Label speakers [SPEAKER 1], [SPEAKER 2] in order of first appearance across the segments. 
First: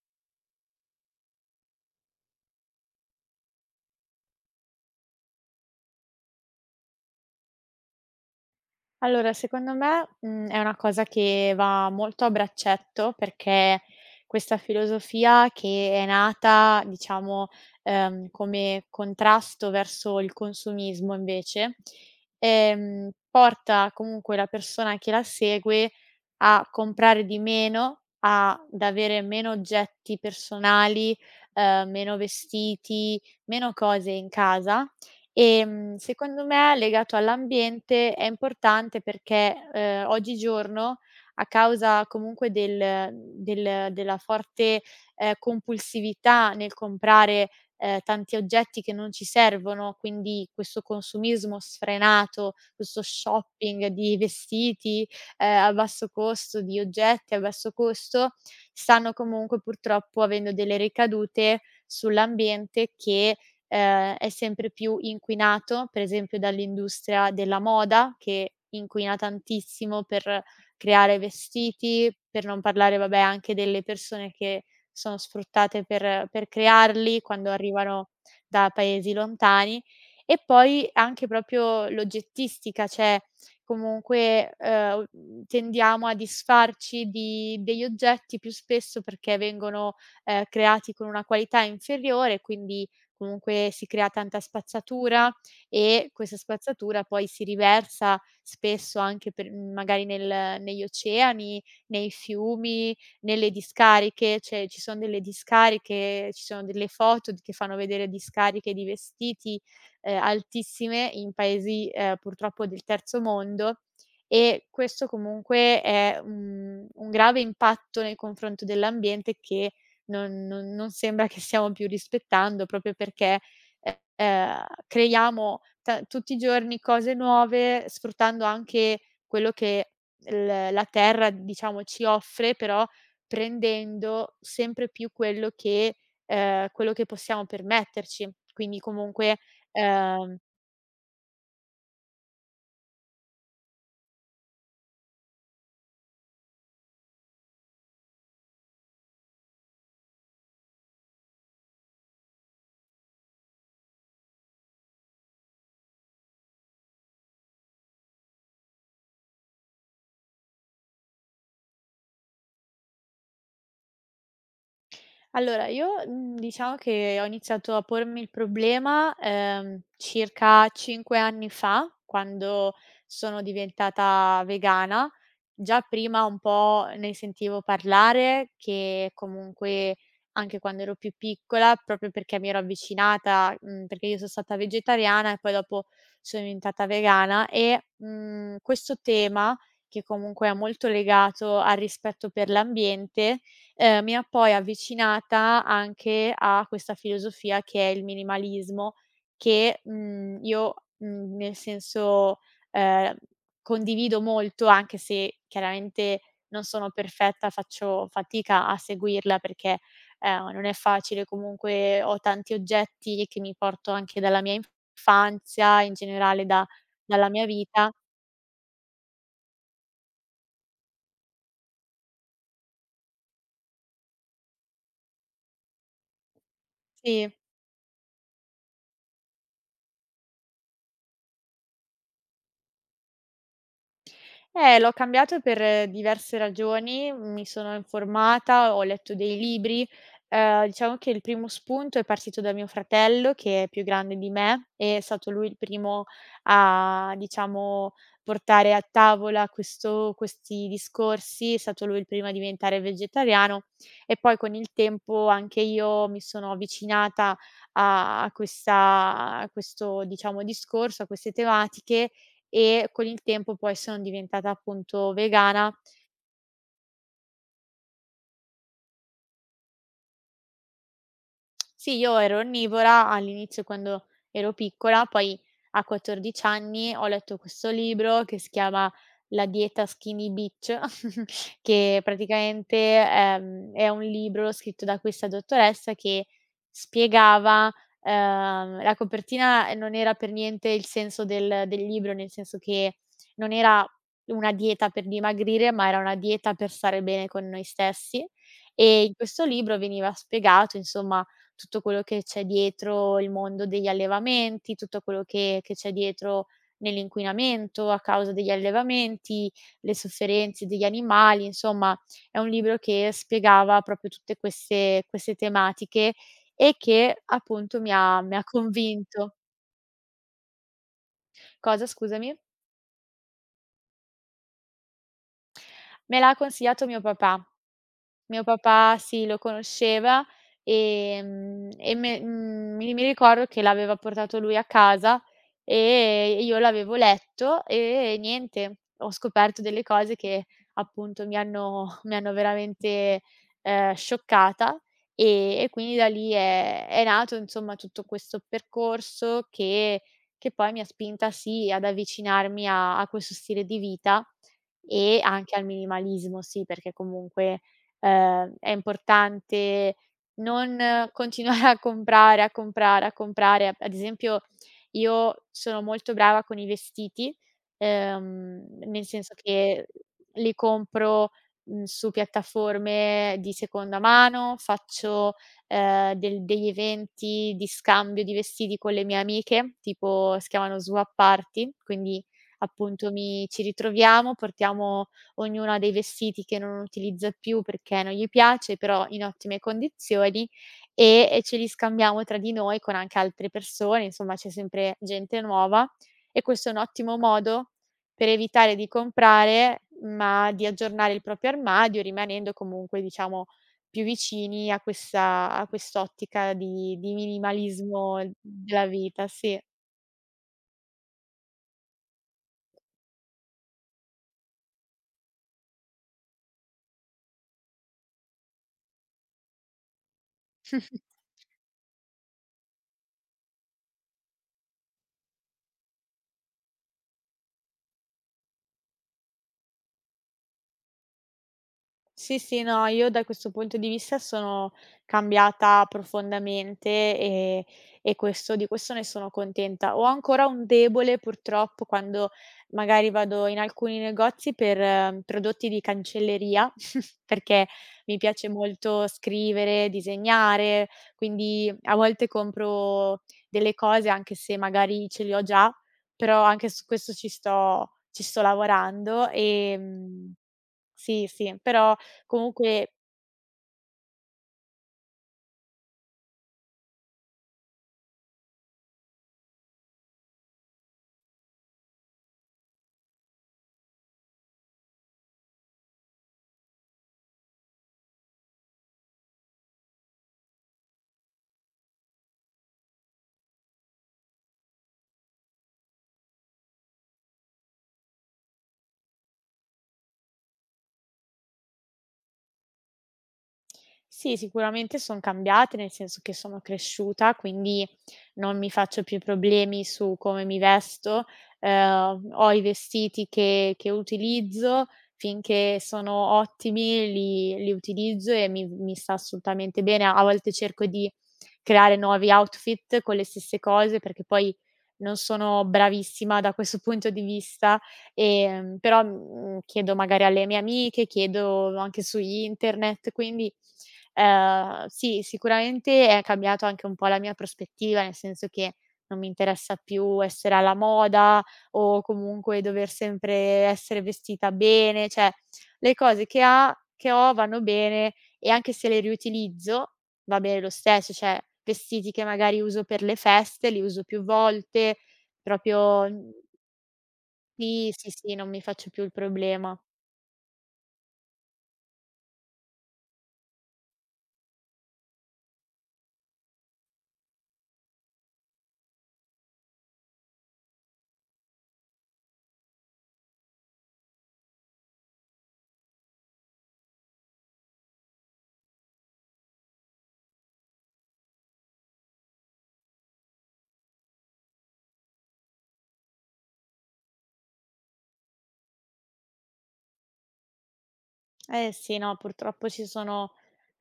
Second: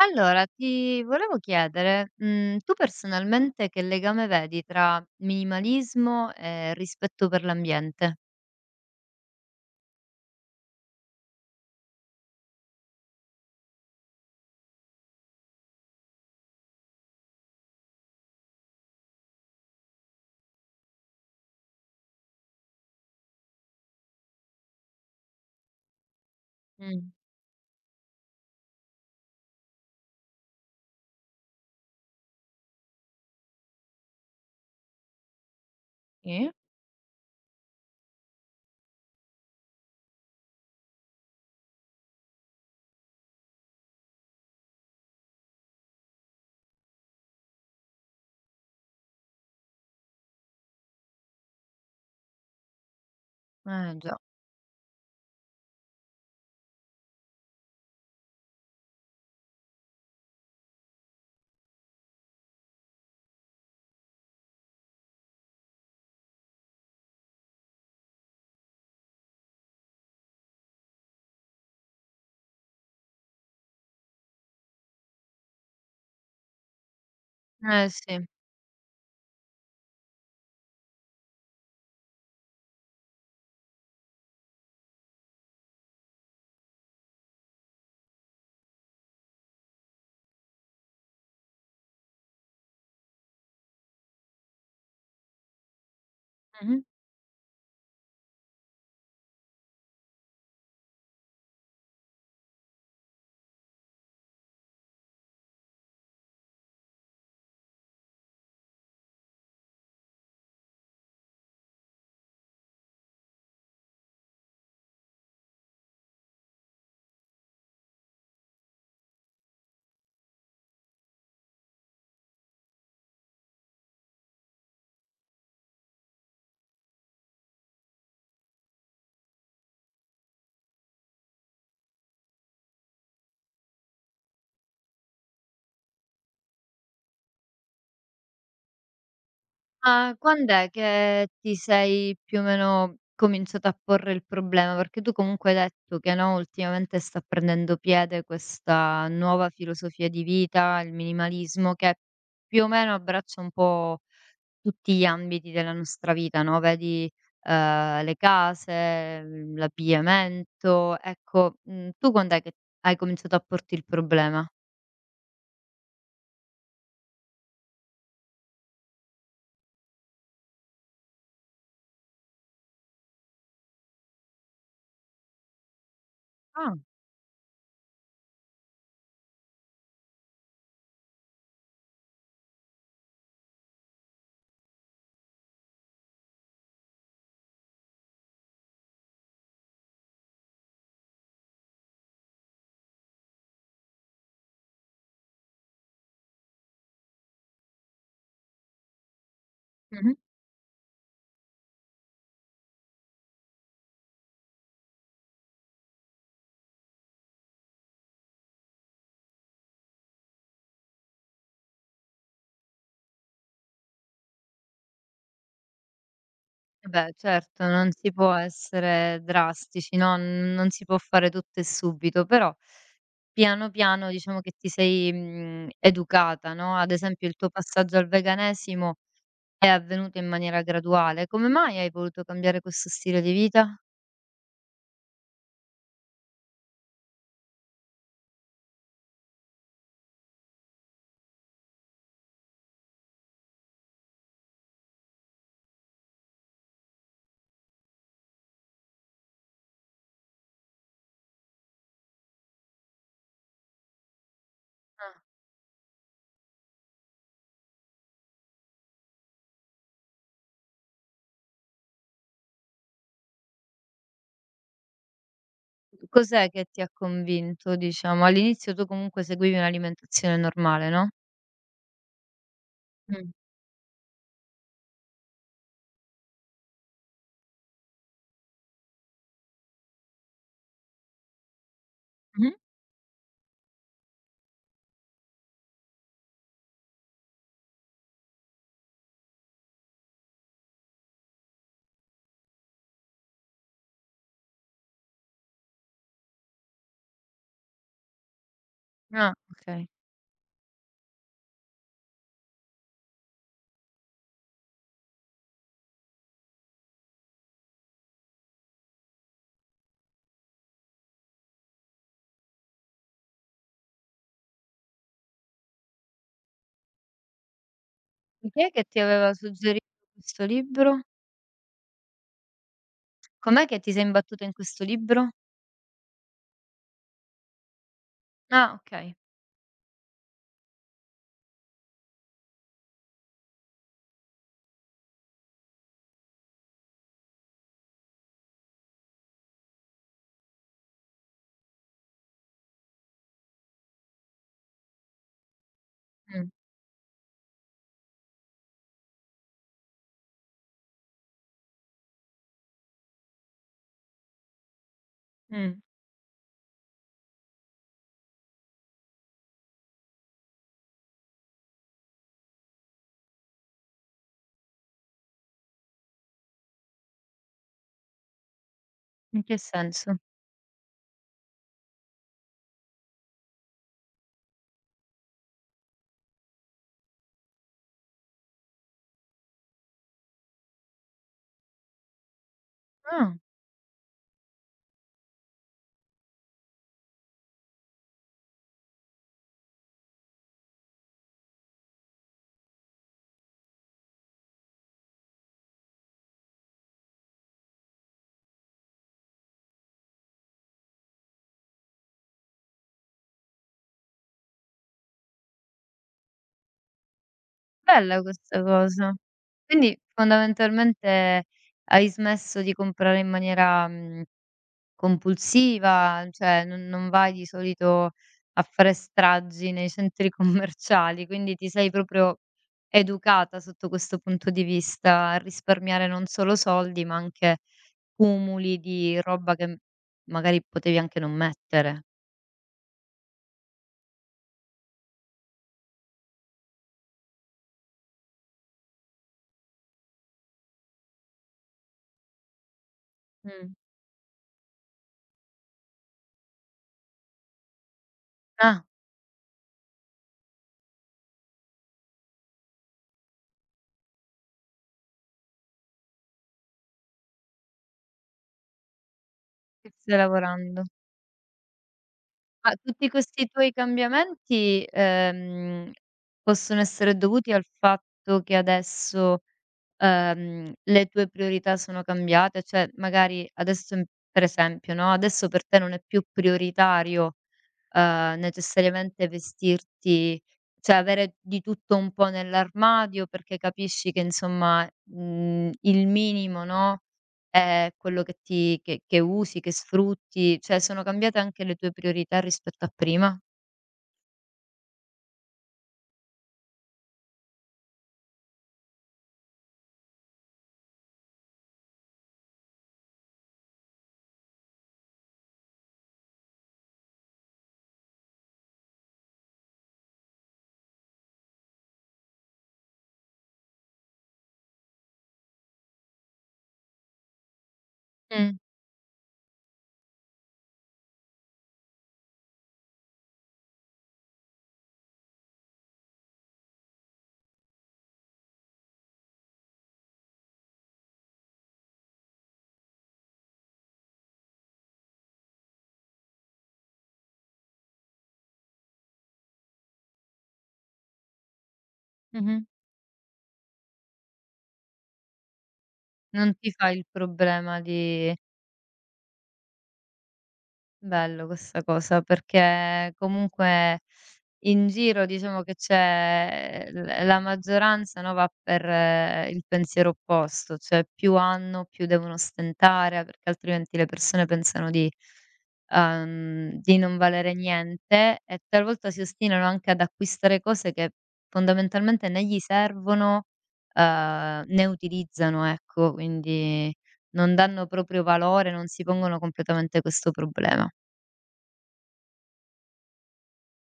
[SPEAKER 1] Allora, ti volevo chiedere, tu personalmente che legame vedi tra minimalismo e rispetto per l'ambiente?
[SPEAKER 2] Allora, secondo me, è una cosa che va molto a braccetto, perché questa filosofia che è nata, diciamo, come contrasto verso il consumismo invece, porta comunque la persona che la segue a
[SPEAKER 1] Mh,
[SPEAKER 2] comprare di meno, a ad avere meno oggetti personali, meno vestiti, meno cose in casa. Secondo
[SPEAKER 1] sì,
[SPEAKER 2] me legato all'ambiente è importante perché, oggigiorno a causa comunque della forte, compulsività nel comprare, tanti oggetti che non ci servono, quindi questo consumismo sfrenato, questo shopping
[SPEAKER 1] eh già.
[SPEAKER 2] di vestiti, a basso costo, di oggetti a basso costo, stanno comunque purtroppo avendo delle ricadute sull'ambiente che, è sempre più inquinato, per esempio dall'industria della moda che inquina tantissimo per creare vestiti, per non parlare vabbè anche delle persone che sono sfruttate per crearli quando
[SPEAKER 1] Eh
[SPEAKER 2] arrivano
[SPEAKER 1] sì.
[SPEAKER 2] da paesi lontani. E poi anche proprio l'oggettistica, cioè comunque, tendiamo a disfarci di degli oggetti più spesso perché vengono, creati con una qualità inferiore, quindi comunque si crea tanta spazzatura e questa
[SPEAKER 1] Mh-mh.
[SPEAKER 2] spazzatura poi si riversa spesso anche magari nel negli oceani, nei fiumi, nelle discariche, cioè ci sono delle discariche, ci sono delle foto che fanno vedere discariche di vestiti, altissime in paesi, purtroppo del terzo mondo, e questo comunque è, un grave impatto nei confronto dell'ambiente che non sembra che stiamo più rispettando proprio perché, creiamo ta tutti i giorni cose nuove, sfruttando anche quello che l la terra, diciamo, ci offre, però prendendo sempre più quello che possiamo permetterci. Quindi comunque.
[SPEAKER 1] Ma
[SPEAKER 2] ehm
[SPEAKER 1] quand'è che ti sei più o meno cominciata a porre il problema? Perché tu comunque hai detto che, no, ultimamente sta prendendo piede questa nuova filosofia di vita, il minimalismo, che più o meno abbraccia un po' tutti gli ambiti della nostra vita, no, vedi, le case, l'abbigliamento, ecco, tu quand'è che hai cominciato a porti il problema?
[SPEAKER 2] Allora io, diciamo che ho iniziato a pormi il problema, circa 5 anni fa, quando sono diventata vegana. Già prima un
[SPEAKER 1] Ah.
[SPEAKER 2] po' ne sentivo parlare, che comunque anche quando ero più piccola, proprio perché mi ero avvicinata, perché io son stata vegetariana e poi dopo sono diventata vegana e, questo tema, che comunque è molto legato al rispetto per l'ambiente, mi ha poi avvicinata anche a questa filosofia che è il minimalismo, che,
[SPEAKER 1] Mh-mh.
[SPEAKER 2] io, nel senso, ehm, condivido molto, anche se chiaramente non sono perfetta, faccio fatica a seguirla perché, non è facile. Comunque ho tanti oggetti che mi porto anche dalla mia infanzia, in generale da
[SPEAKER 1] Eh beh,
[SPEAKER 2] dalla mia
[SPEAKER 1] certo, non
[SPEAKER 2] vita.
[SPEAKER 1] si può essere drastici, no, non si può fare tutto e subito, però piano, piano diciamo che ti sei, educata, no, ad esempio
[SPEAKER 2] Sì.
[SPEAKER 1] il tuo passaggio al veganesimo è avvenuto in maniera graduale. Come mai hai voluto cambiare questo stile di vita?
[SPEAKER 2] L'ho cambiato per diverse ragioni, mi sono informata, ho letto dei libri. Diciamo che il primo spunto è partito da mio fratello, che è più grande di me, e è stato lui il primo a, diciamo, portare a tavola questo questi discorsi, è stato lui il primo a diventare vegetariano e poi con il tempo anche io mi sono avvicinata a questo, diciamo, discorso, a queste tematiche, e con il tempo poi sono diventata appunto vegana.
[SPEAKER 1] Cos'è che ti ha convinto, diciamo? All'inizio tu comunque seguivi un'alimentazione normale, no?
[SPEAKER 2] Sì, io ero onnivora
[SPEAKER 1] Mh.
[SPEAKER 2] all'inizio quando ero piccola, poi a 14 anni ho letto questo libro che si chiama La dieta Skinny Bitch che
[SPEAKER 1] Mh-mh.
[SPEAKER 2] praticamente, è un libro scritto da questa dottoressa che spiegava la copertina non era per niente il senso del libro, nel senso che non era una dieta per dimagrire, ma era una dieta per stare bene con noi stessi. E in
[SPEAKER 1] Ah.
[SPEAKER 2] questo libro
[SPEAKER 1] Okay.
[SPEAKER 2] veniva spiegato, insomma, tutto quello che c'è dietro il mondo degli allevamenti, tutto quello che c'è dietro nell'inquinamento a causa degli allevamenti, le sofferenze degli animali, insomma è un libro che spiegava proprio tutte queste tematiche e che appunto mi ha
[SPEAKER 1] E chi è che ti aveva
[SPEAKER 2] convinto.
[SPEAKER 1] suggerito questo libro?
[SPEAKER 2] Cosa scusami?
[SPEAKER 1] Com'è che ti sei imbattuta in questo libro?
[SPEAKER 2] Me l'ha consigliato mio papà. Mio
[SPEAKER 1] Ah,
[SPEAKER 2] papà
[SPEAKER 1] okay.
[SPEAKER 2] sì, lo conosceva, e me mhmm, mi mi ricordo che l'aveva portato lui a casa, e io l'avevo letto e niente, ho scoperto delle cose che appunto mi hanno mi hanno veramente, scioccata, e quindi da lì
[SPEAKER 1] Mh.
[SPEAKER 2] è nato insomma tutto questo percorso che poi mi ha spinta, sì, ad avvicinarmi a questo stile di vita e anche al
[SPEAKER 1] Mh.
[SPEAKER 2] minimalismo, sì, perché comunque è importante non continuare a comprare, a comprare, a comprare. Ad esempio, io sono molto brava con i vestiti, nel senso
[SPEAKER 1] In che
[SPEAKER 2] che
[SPEAKER 1] senso?
[SPEAKER 2] li compro, su piattaforme di seconda mano, faccio, del degli eventi di scambio di vestiti con le mie amiche, tipo si chiamano swap party, quindi appunto
[SPEAKER 1] Ah.
[SPEAKER 2] mi ci ritroviamo, portiamo, ognuna ha dei vestiti che non utilizza più perché non gli piace, però in ottime condizioni, e ce li scambiamo tra di noi con anche altre persone, insomma c'è sempre gente nuova, e questo è un ottimo modo per evitare di comprare, ma di aggiornare il proprio armadio rimanendo comunque, diciamo, più vicini a questa a quest'ottica di
[SPEAKER 1] Bella
[SPEAKER 2] minimalismo
[SPEAKER 1] questa
[SPEAKER 2] della
[SPEAKER 1] cosa.
[SPEAKER 2] vita, sì.
[SPEAKER 1] Quindi fondamentalmente hai smesso di comprare in maniera, mhmm Compulsiva, cioè non vai di solito a fare stragi nei centri commerciali, quindi ti sei proprio educata sotto questo punto di vista, a risparmiare non solo soldi, ma anche cumuli di roba che magari potevi anche non mettere.
[SPEAKER 2] Sì, sì, no, io da questo punto di vista sono cambiata profondamente, e, di questo ne sono contenta. Ho ancora un debole purtroppo quando magari vado in
[SPEAKER 1] Mh.
[SPEAKER 2] alcuni negozi per prodotti di cancelleria, perché mi piace
[SPEAKER 1] Ah,
[SPEAKER 2] molto scrivere, disegnare, quindi a volte compro delle cose anche se magari ce le ho già, però anche su questo ci sto, lavorando
[SPEAKER 1] ci stai lavorando.
[SPEAKER 2] sì, sì, però
[SPEAKER 1] Ma
[SPEAKER 2] comunque.
[SPEAKER 1] tutti questi tuoi cambiamenti, possono essere dovuti al fatto che adesso, le tue priorità sono cambiate? Cioè, magari adesso in per esempio, no, adesso per te non è più prioritario, necessariamente vestirti cioè avere di tutto un po' nell'armadio perché capisci che insomma, il minimo, no? Quello che ti che usi, che sfrutti, cioè sono cambiate anche le tue priorità rispetto a prima?
[SPEAKER 2] Sì, sicuramente son cambiate, nel senso che sono cresciuta, quindi non mi faccio più problemi su come mi vesto, ho i vestiti che utilizzo, finché sono ottimi li utilizzo e mi sta assolutamente bene. A volte cerco di creare nuovi outfit con le stesse cose, perché poi non sono bravissima da questo punto di vista,
[SPEAKER 1] Mh,
[SPEAKER 2] però, chiedo magari alle mie amiche, chiedo anche su internet, quindi sì, sicuramente è cambiato anche un po' la mia prospettiva, nel senso che non mi interessa più essere alla moda o comunque dover sempre essere vestita bene, cioè le cose che ho vanno bene e anche se le riutilizzo va bene lo stesso, cioè vestiti che
[SPEAKER 1] mh-mh.
[SPEAKER 2] magari uso per le feste, li uso più volte, proprio,
[SPEAKER 1] Non ti fai il problema
[SPEAKER 2] sì, sì,
[SPEAKER 1] di.
[SPEAKER 2] sì, non mi faccio più il problema.
[SPEAKER 1] Bello questa cosa, perché comunque in giro diciamo che c'è l la maggioranza, no, va per il pensiero opposto, cioè più hanno, più devono stentare, perché altrimenti le persone pensano di non valere niente e talvolta si ostinano anche ad acquistare cose che fondamentalmente né gli servono, né utilizzano, ecco, quindi non danno proprio valore, non si pongono completamente questo problema.
[SPEAKER 2] Eh sì, no, purtroppo ci sono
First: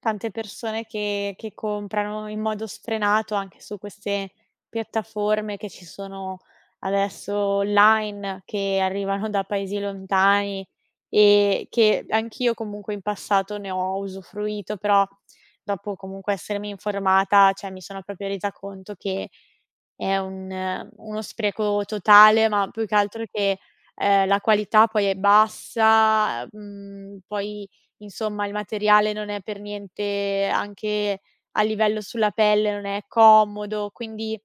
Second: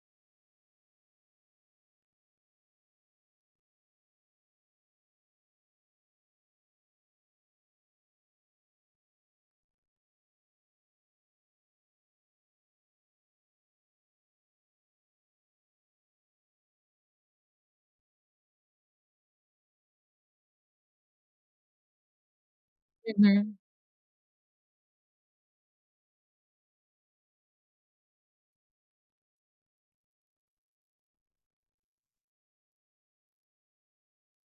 [SPEAKER 2] tante persone che comprano in modo sfrenato anche su queste piattaforme che ci sono adesso online, che arrivano da paesi lontani e che anch'io comunque in passato ne ho usufruito, però dopo comunque essermi informata, cioè mi sono proprio resa conto che è un uno spreco totale, ma più che altro
[SPEAKER 1] Mh-mh.
[SPEAKER 2] che, la qualità poi è bassa, poi insomma il materiale non è per niente anche a livello sulla pelle non è comodo, quindi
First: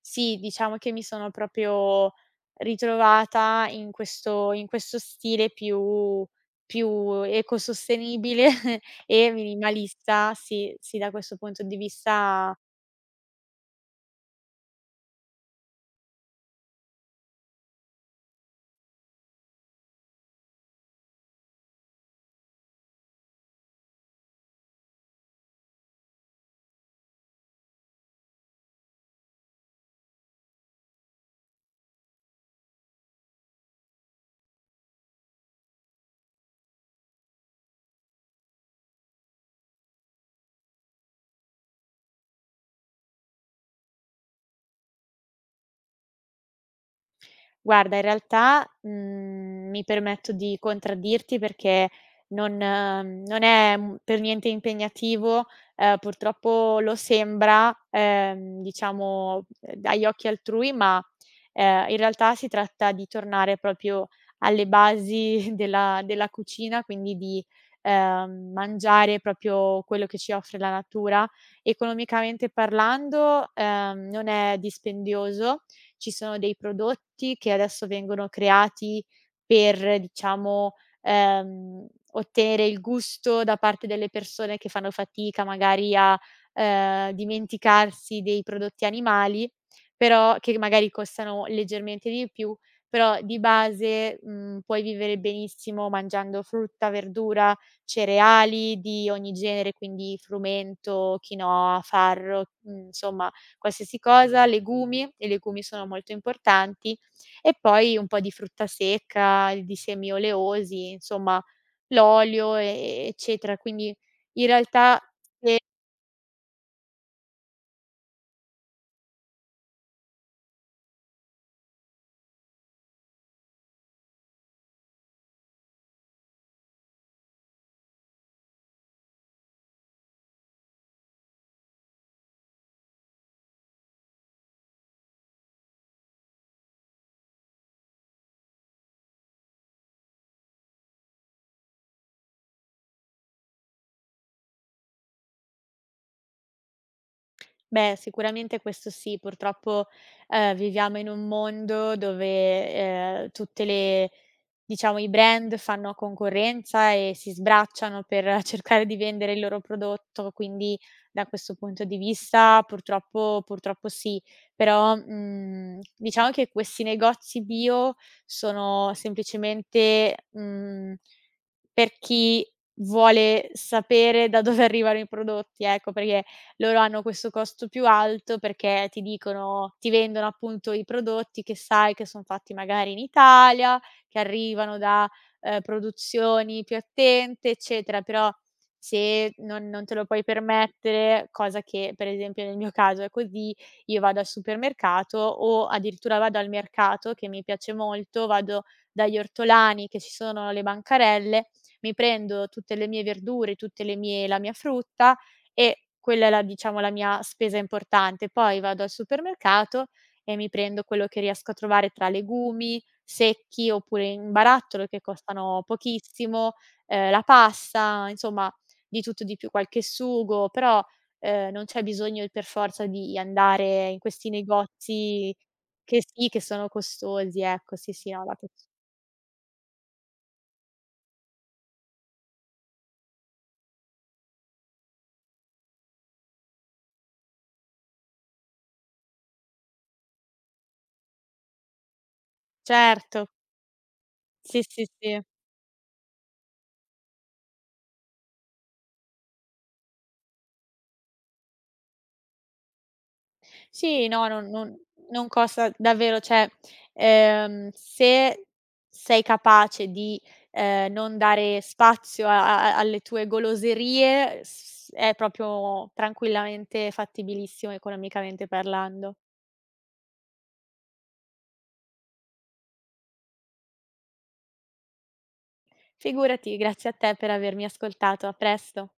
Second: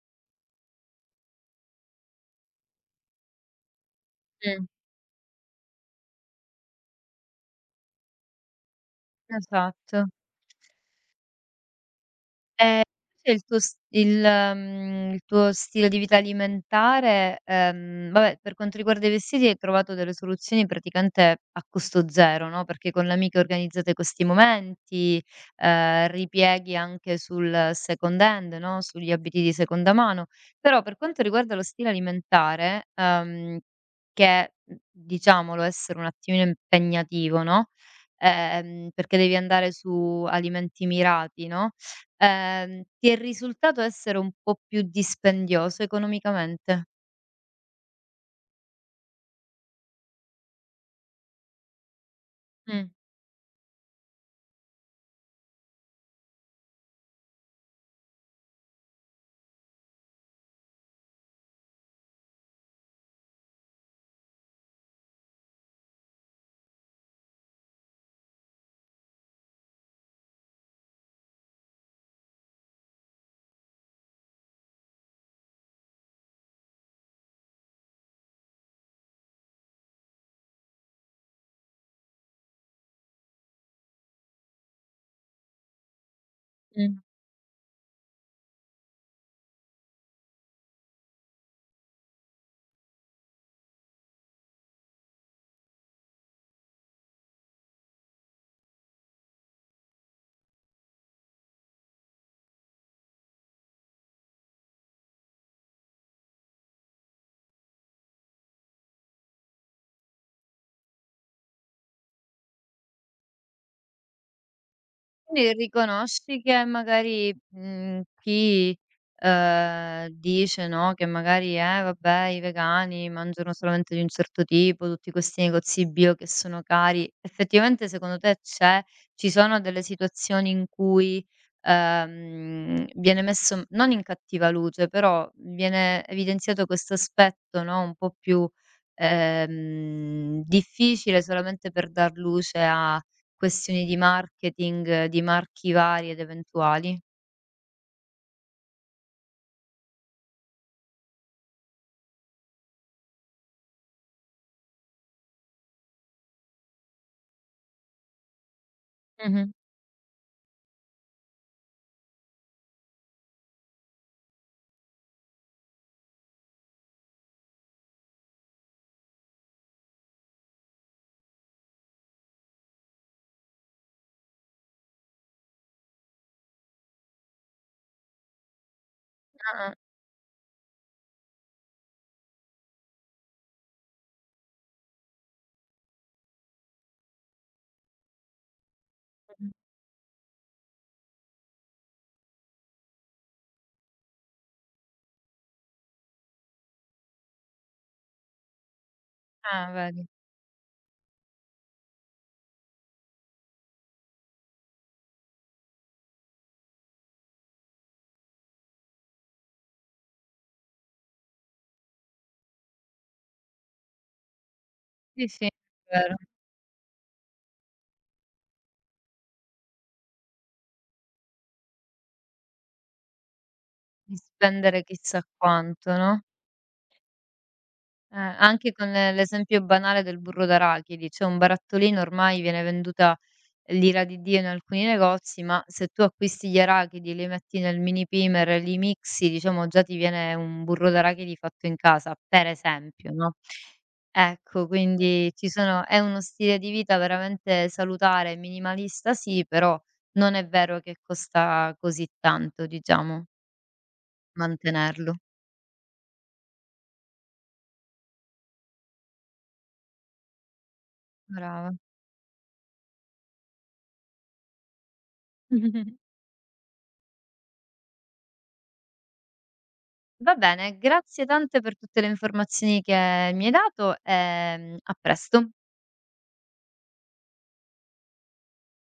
[SPEAKER 2] sì, diciamo che mi sono proprio ritrovata in questo
[SPEAKER 1] Mh,
[SPEAKER 2] in questo stile più ecosostenibile e
[SPEAKER 1] esatto.
[SPEAKER 2] minimalista. Sì, sì, da questo punto di vista.
[SPEAKER 1] Ehm, invece il tuo s il mhmm, il tuo stile di vita alimentare, vabbè per quanto riguarda i vestiti hai trovato delle soluzioni praticamente a costo zero, no, perché con l'amica organizzate questi momenti, ripieghi anche sul second hand, no, sugli abiti di seconda mano. Però per quanto riguarda lo stile alimentare, che, diciamolo essere un attimino impegnativo, no, perché devi andare su alimenti mirati, no, ti è risultato essere un po' più dispendioso economicamente.
[SPEAKER 2] Guarda, in realtà, mi permetto di contraddirti perché non
[SPEAKER 1] Mh,
[SPEAKER 2] eh, non è, per niente impegnativo, purtroppo lo sembra, diciamo, agli occhi altrui, ma, in realtà si tratta di tornare proprio alle basi della cucina, quindi di, mangiare proprio quello che ci offre la natura. Economicamente parlando, non è dispendioso. Ci sono dei prodotti che adesso vengono creati per, diciamo, ehm, ottenere il gusto da parte delle persone che fanno fatica magari a,
[SPEAKER 1] mh.
[SPEAKER 2] dimenticarsi dei prodotti animali, però che magari costano leggermente di più, però di base, puoi vivere benissimo mangiando frutta, verdura, cereali di ogni genere, quindi frumento, quinoa, farro, insomma qualsiasi cosa, legumi, i legumi sono molto importanti, e poi un po' di frutta secca, di semi oleosi, insomma l'olio, e eccetera. Quindi in realtà.
[SPEAKER 1] Quindi
[SPEAKER 2] Se
[SPEAKER 1] riconosci che magari, chi, dice, no, che magari: vabbè, i vegani mangiano solamente di un certo tipo, tutti questi negozi bio che sono cari." Effettivamente secondo te c'è ci sono delle situazioni in cui, viene messo non in cattiva luce, però viene evidenziato questo aspetto, no, un po' più, difficile solamente per dar luce a Questioni di marketing, di marchi vari ed eventuali.
[SPEAKER 2] Beh, sicuramente questo sì, purtroppo, viviamo in un mondo dove, tutte le diciamo i brand fanno concorrenza e si sbracciano per cercare di vendere il
[SPEAKER 1] Mh-mh.
[SPEAKER 2] loro prodotto, quindi da questo punto di vista purtroppo purtroppo sì. Però, diciamo che questi negozi bio sono semplicemente, mhmm per chi vuole sapere da dove arrivano i prodotti, ecco, perché loro hanno questo costo più alto perché ti
[SPEAKER 1] Ah-ah,
[SPEAKER 2] dicono ti vendono appunto i prodotti che sai che son fatti magari in Italia, che arrivano da, produzioni più attente, eccetera, però se
[SPEAKER 1] mh-mh.
[SPEAKER 2] non te lo puoi permettere, cosa che per esempio nel mio caso è così, io vado al supermercato o addirittura vado al mercato, che mi piace molto, vado dagli
[SPEAKER 1] Ah,
[SPEAKER 2] ortolani che
[SPEAKER 1] vedi.
[SPEAKER 2] ci sono alle bancarelle, mi prendo tutte le mie verdure, tutte le mie la mia frutta e quella è la mia spesa importante. Poi vado al supermercato e mi prendo quello che riesco a trovare tra legumi secchi, oppure in barattolo che
[SPEAKER 1] Sì, sì,
[SPEAKER 2] costano
[SPEAKER 1] vero.
[SPEAKER 2] pochissimo, la pasta, insomma di tutto di più, qualche sugo, però, non c'è bisogno per forza di andare in
[SPEAKER 1] Di
[SPEAKER 2] questi
[SPEAKER 1] spendere chissà
[SPEAKER 2] negozi
[SPEAKER 1] quanto,
[SPEAKER 2] che
[SPEAKER 1] no,
[SPEAKER 2] sì, che sono costosi, ecco, sì, sì, no, la pe
[SPEAKER 1] anche con l'esempio banale del burro d'arachidi, cioè un barattolino ormai viene venduta L'ira di Dio in alcuni negozi, ma se tu acquisti gli arachidi, li metti nel mini primer e li mixi, diciamo già ti viene un burro d'arachidi fatto in casa, per esempio,
[SPEAKER 2] certo,
[SPEAKER 1] no,
[SPEAKER 2] sì,
[SPEAKER 1] ecco,
[SPEAKER 2] sì, sì.
[SPEAKER 1] quindi ci sono è uno stile di vita veramente salutare, minimalista sì, però non è vero che costa così tanto, diciamo,
[SPEAKER 2] Sì, no, non non
[SPEAKER 1] mantenerlo.
[SPEAKER 2] non costa davvero, cioè, se sei capace di, non dare
[SPEAKER 1] Brava.
[SPEAKER 2] spazio a a alle tue goloserie, s è proprio tranquillamente fattibilissimo economicamente parlando.
[SPEAKER 1] Va bene, grazie tante per tutte le informazioni che mi hai dato, a presto.
[SPEAKER 2] Figurati, grazie a te per avermi ascoltato. A presto.